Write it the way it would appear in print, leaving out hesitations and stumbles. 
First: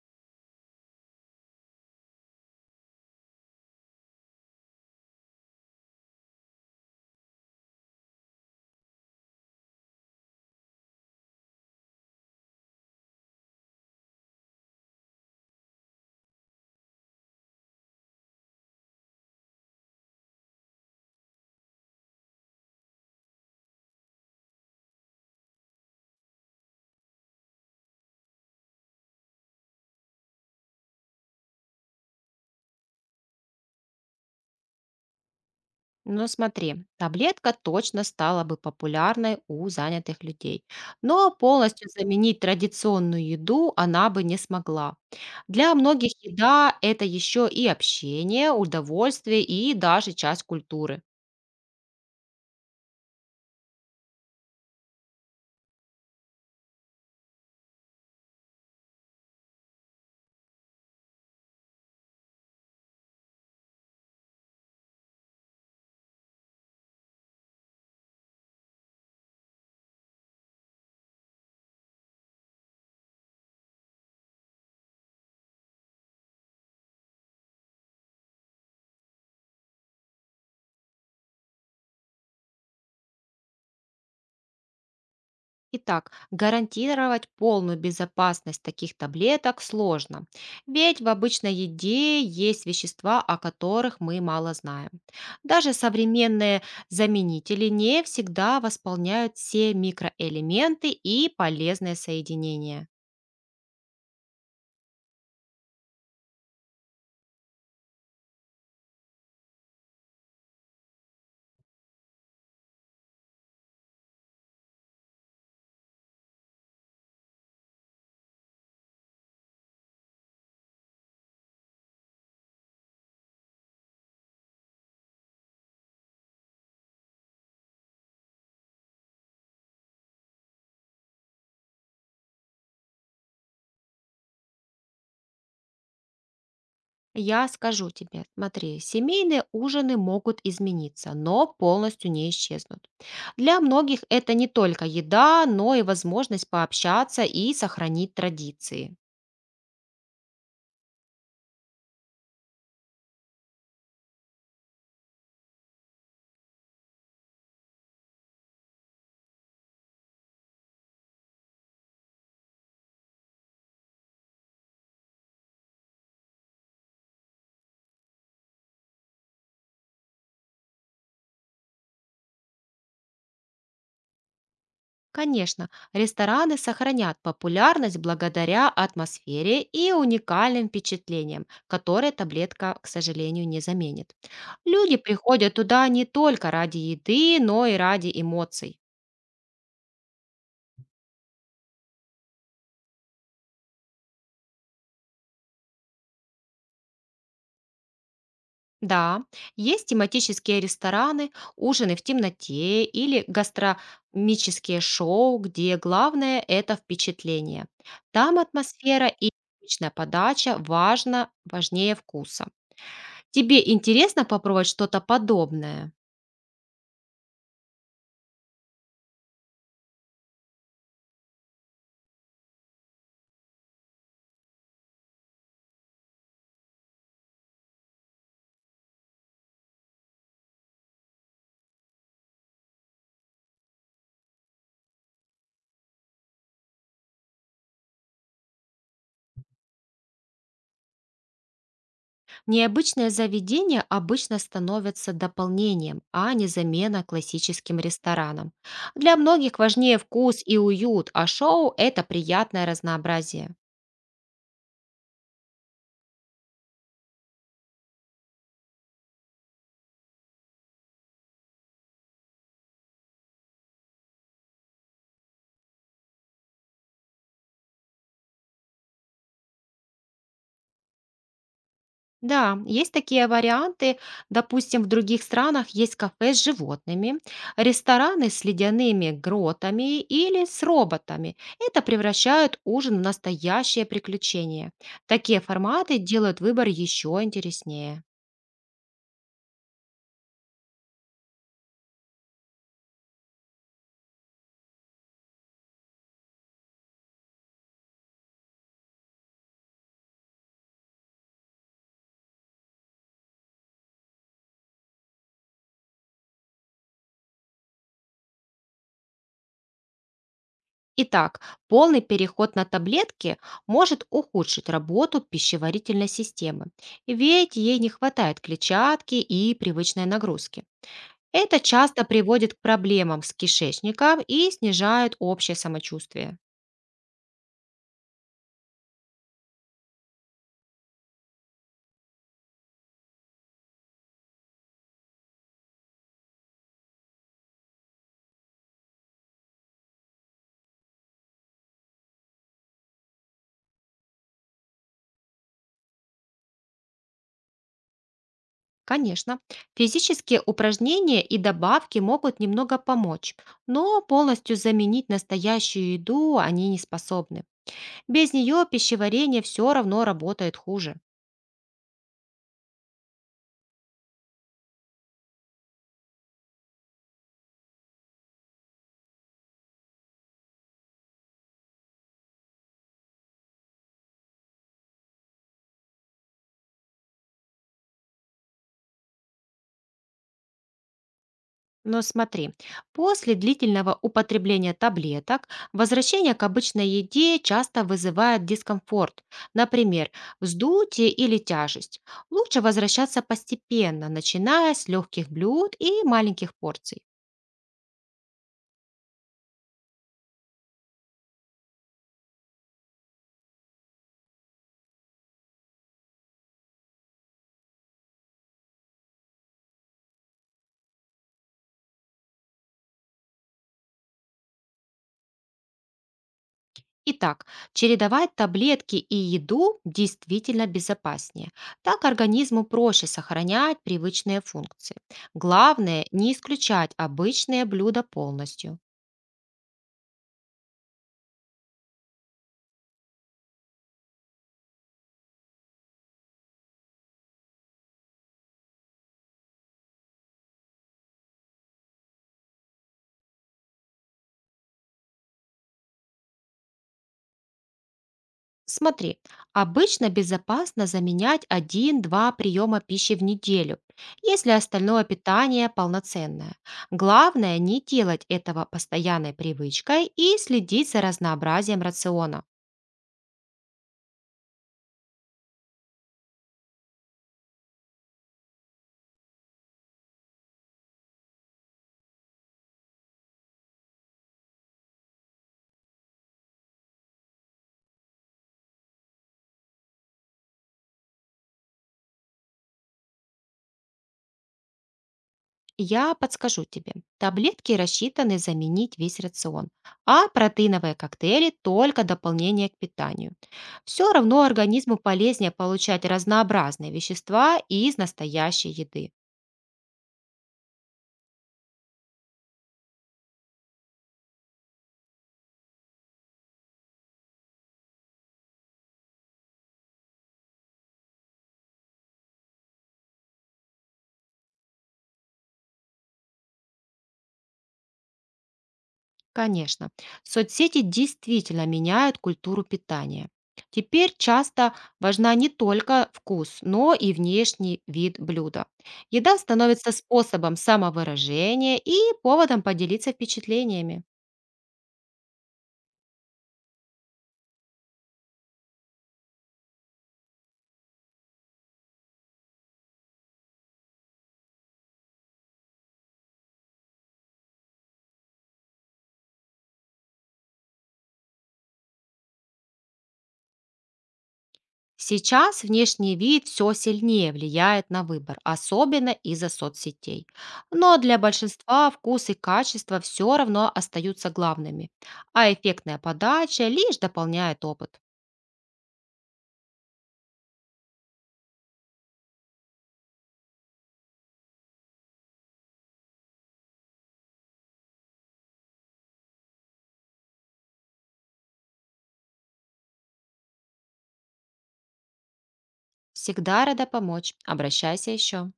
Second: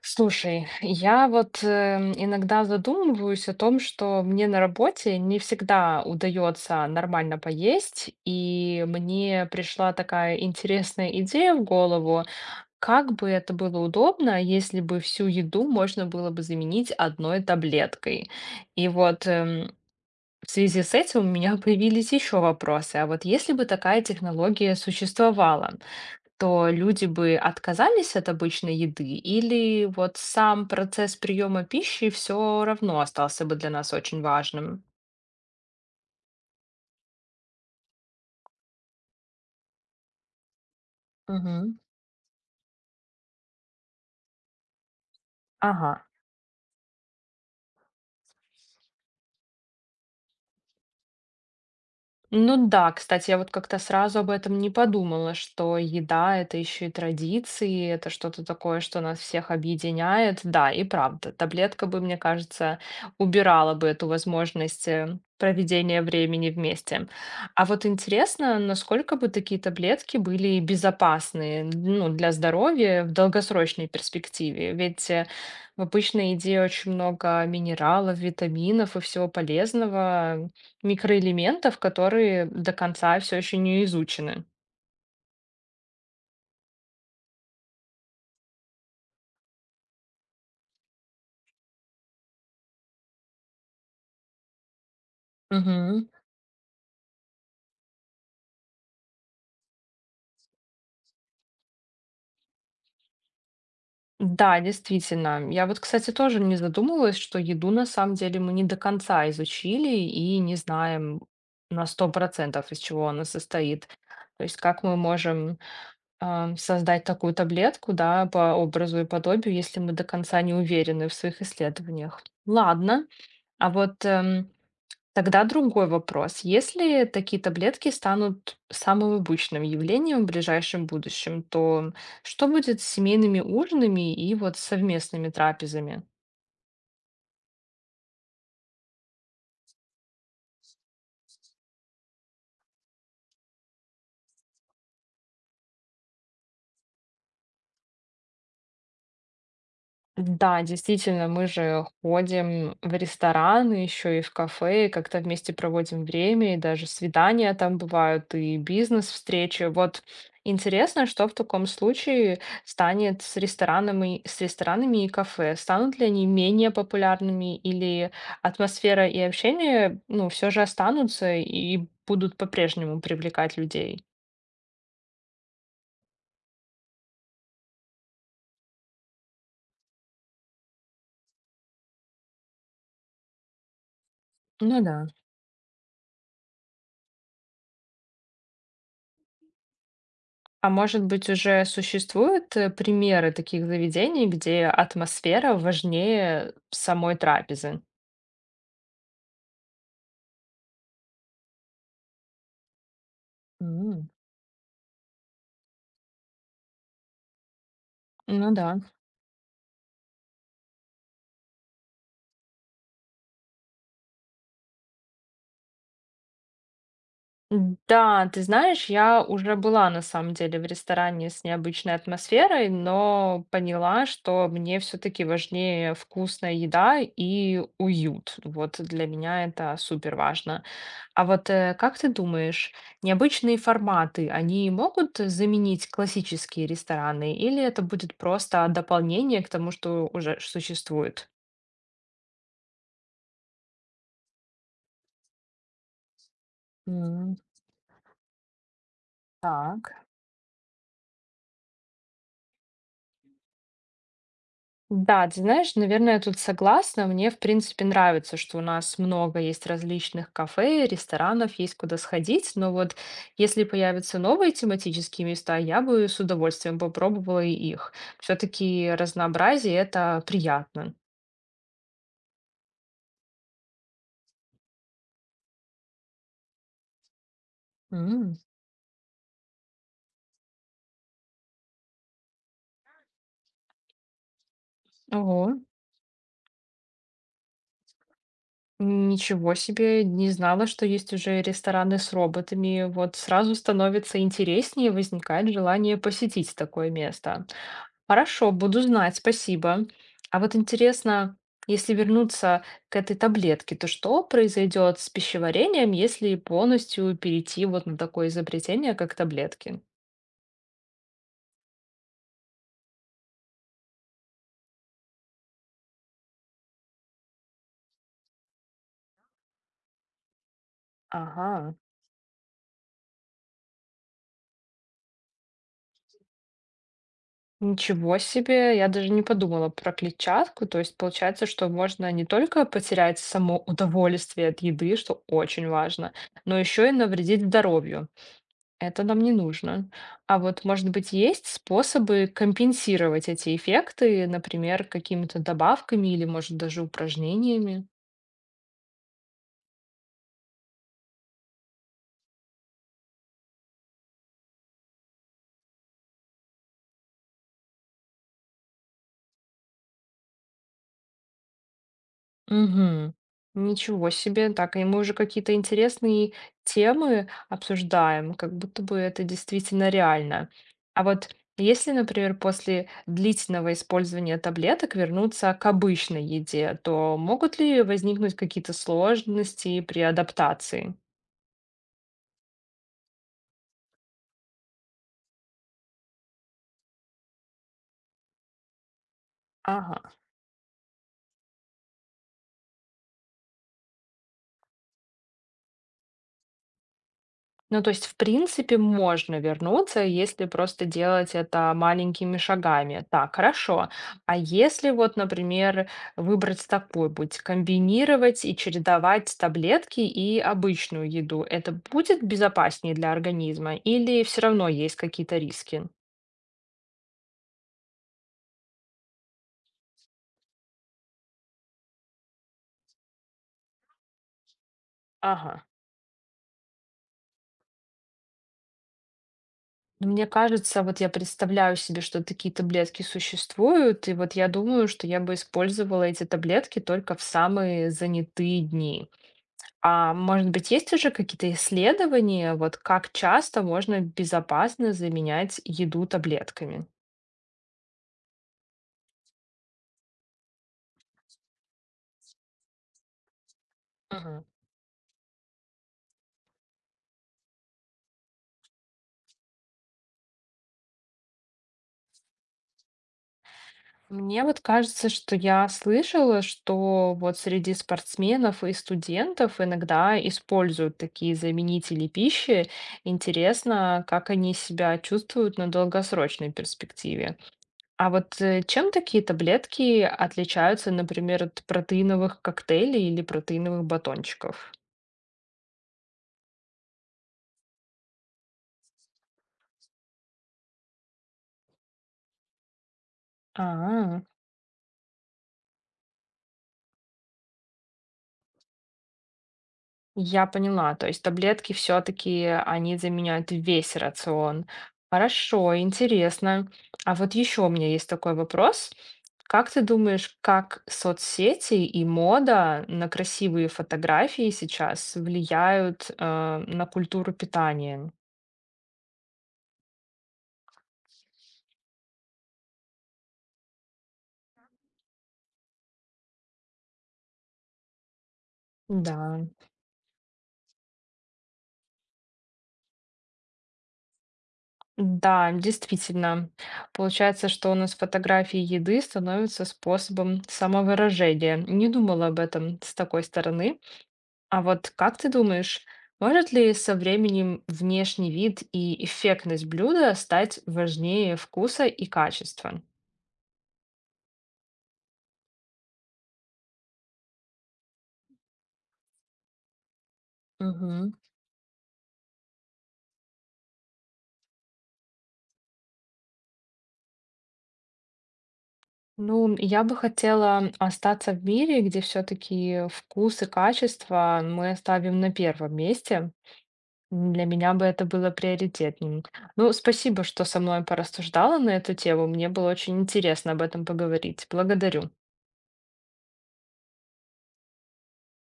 Слушай, я вот иногда задумываюсь о том, что мне на работе не всегда удается нормально поесть, и мне пришла такая интересная идея в голову, как бы это было удобно, если бы всю еду можно было бы заменить одной таблеткой. И вот в связи с этим у меня появились еще вопросы. А вот если бы такая технология существовала, то люди бы отказались от обычной еды, или вот сам процесс приема пищи все равно остался бы для нас очень важным? Ну смотри, таблетка точно стала бы популярной у занятых людей, но Мгм. полностью заменить традиционную еду она бы не смогла. Для Ага. многих еда– это еще и общение, удовольствие и даже часть культуры. Ну да, кстати, я вот как-то сразу об этом не подумала, что еда это еще и традиции, это что-то такое, что нас всех объединяет. Да, и правда, таблетка бы, мне кажется, убирала бы эту возможность проведения времени вместе. А вот интересно, насколько бы такие таблетки были безопасны, ну, для здоровья в долгосрочной перспективе? Ведь в обычной еде очень много минералов, витаминов и всего полезного. Микроэлементов, которые до конца все еще не изучены. Итак, гарантировать полную безопасность таких таблеток сложно, ведь в обычной еде есть вещества, о которых мы мало знаем. Даже Мгм. современные заменители не всегда восполняют все микроэлементы и полезные соединения. Да, действительно. Я вот, кстати, тоже не задумывалась, что еду на самом деле мы не до конца изучили и не знаем на сто процентов, из чего она состоит. То есть как мы можем, создать такую таблетку, да, по образу и подобию, если мы до конца не уверены в своих исследованиях. Ладно, а вот, тогда другой вопрос. Если такие таблетки станут самым обычным явлением в ближайшем будущем, то что будет с семейными ужинами и вот совместными трапезами? Я скажу тебе, смотри, семейные ужины могут измениться, но полностью не исчезнут. Для многих это не только еда, но и возможность пообщаться и сохранить традиции. Да, действительно, мы же ходим в рестораны, еще и в кафе, и как-то вместе проводим время, и даже свидания там бывают, и бизнес-встречи. Вот интересно, что в таком случае станет с ресторанами и кафе? Станут ли они менее популярными, или атмосфера и общение, ну, все же останутся и будут по-прежнему привлекать людей? Конечно, рестораны сохранят популярность благодаря атмосфере и уникальным впечатлениям, которые таблетка, к сожалению, не заменит. Ну да. Люди приходят туда не только ради еды, но и ради эмоций. А может быть, уже существуют примеры таких заведений, где атмосфера важнее самой трапезы? Да, есть тематические рестораны, ужины в темноте или М. гастрономические шоу, где главное– это впечатление. Там Ну да. атмосфера и личная подача важна, важнее вкуса. Тебе интересно попробовать что-то подобное? Да, ты знаешь, я уже была на самом деле в ресторане с необычной атмосферой, но поняла, что мне все-таки важнее вкусная еда и уют. Вот для меня это супер важно. А вот как ты думаешь, необычные форматы, они могут заменить классические рестораны, или это будет просто дополнение к тому, что уже существует? Необычное заведение обычно становится дополнением, а не замена М. классическим ресторанам. Для многих Так. важнее вкус и уют, а шоу– это приятное разнообразие. Да, ты знаешь, наверное, я тут согласна. Мне, в принципе, нравится, что у нас много есть различных кафе, ресторанов, есть куда сходить. Но вот если появятся новые тематические места, я бы с удовольствием попробовала и их. Все-таки разнообразие это приятно. Да, есть такие варианты. Допустим, в других странах есть кафе с животными, рестораны М. с ледяными гротами или с роботами. Это превращает ужин в настоящее приключение. Такие Ого. форматы делают выбор еще интереснее. Ничего себе, не знала, что есть уже рестораны с роботами. Вот сразу становится интереснее, возникает желание посетить такое место. Хорошо, буду знать, спасибо. А вот интересно, если вернуться к этой таблетке, то что произойдет с пищеварением, если полностью перейти вот на такое изобретение, как таблетки? Итак, полный переход на таблетки может ухудшить работу пищеварительной системы, ведь ей не хватает клетчатки и привычной нагрузки. Это Ага. часто приводит к проблемам с кишечником и снижает общее самочувствие. Ничего себе, я даже не подумала про клетчатку. То есть получается, что можно не только потерять само удовольствие от еды, что очень важно, но еще и навредить здоровью. Это нам не нужно. А вот, может быть, есть способы компенсировать эти эффекты, например, какими-то добавками или, может, даже упражнениями? Конечно, физические упражнения и добавки могут немного помочь, но полностью заменить настоящую еду они не способны. Без нее пищеварение все равно работает хуже. Мгм. Ничего себе. Так, и мы уже какие-то интересные темы обсуждаем, как будто бы это действительно реально. А вот если, например, после длительного использования таблеток вернуться к обычной еде, то могут ли возникнуть какие-то сложности при адаптации? Но смотри, после длительного употребления таблеток возвращение к обычной еде часто вызывает дискомфорт, например, Ага. вздутие или тяжесть. Лучше возвращаться постепенно, начиная с легких блюд и маленьких порций. Ну, то есть, в принципе, можно вернуться, если просто делать это маленькими шагами. Так, хорошо. А если вот, например, выбрать такой путь, комбинировать и чередовать таблетки и обычную еду, это будет безопаснее для организма или все равно есть какие-то риски? Итак, чередовать таблетки и еду действительно безопаснее. Так организму проще сохранять привычные функции. Ага. Главное, не исключать обычные блюда полностью. Ну, мне кажется, вот я представляю себе, что такие таблетки существуют, и вот я думаю, что я бы использовала эти таблетки только в самые занятые дни. А может быть, есть уже какие-то исследования, вот как часто можно безопасно заменять еду таблетками? Смотри, обычно безопасно заменять один-два приема пищи в неделю, Мгм. если остальное питание полноценное. Главное не делать этого постоянной привычкой и следить за разнообразием рациона. Мне вот кажется, что я слышала, что вот среди спортсменов и студентов иногда используют такие заменители пищи. Интересно, как они себя чувствуют на долгосрочной перспективе. А вот чем такие таблетки отличаются, например, от протеиновых коктейлей или протеиновых батончиков? Я подскажу тебе. Таблетки рассчитаны заменить весь рацион, а протеиновые коктейли– только дополнение к питанию. Все А. равно организму полезнее получать разнообразные вещества из настоящей еды. Я поняла, то есть таблетки все-таки они заменяют весь рацион. Хорошо, интересно. А вот еще у меня есть такой вопрос. Как ты думаешь, как соцсети и мода на красивые фотографии сейчас влияют, на культуру питания? Конечно, соцсети действительно меняют культуру питания. Теперь часто важна не только вкус, но и внешний вид блюда. Еда Да. становится способом самовыражения и поводом поделиться впечатлениями. Да, действительно. Получается, что у нас фотографии еды становятся способом самовыражения. Не думала об этом с такой стороны. А вот как ты думаешь, может ли со временем внешний вид и эффектность блюда стать важнее вкуса и качества? Сейчас внешний вид все сильнее влияет на выбор, особенно из-за соцсетей. Но Мгм. для большинства вкус и качество все равно остаются главными, а эффектная подача лишь дополняет опыт. Ну, я бы хотела остаться в мире, где все-таки вкус и качество мы оставим на первом месте. Для меня бы это было приоритетным. Ну, спасибо, что со мной порассуждала на эту тему. Мне было очень интересно об этом поговорить. Благодарю. Всегда рада помочь. Обращайся еще.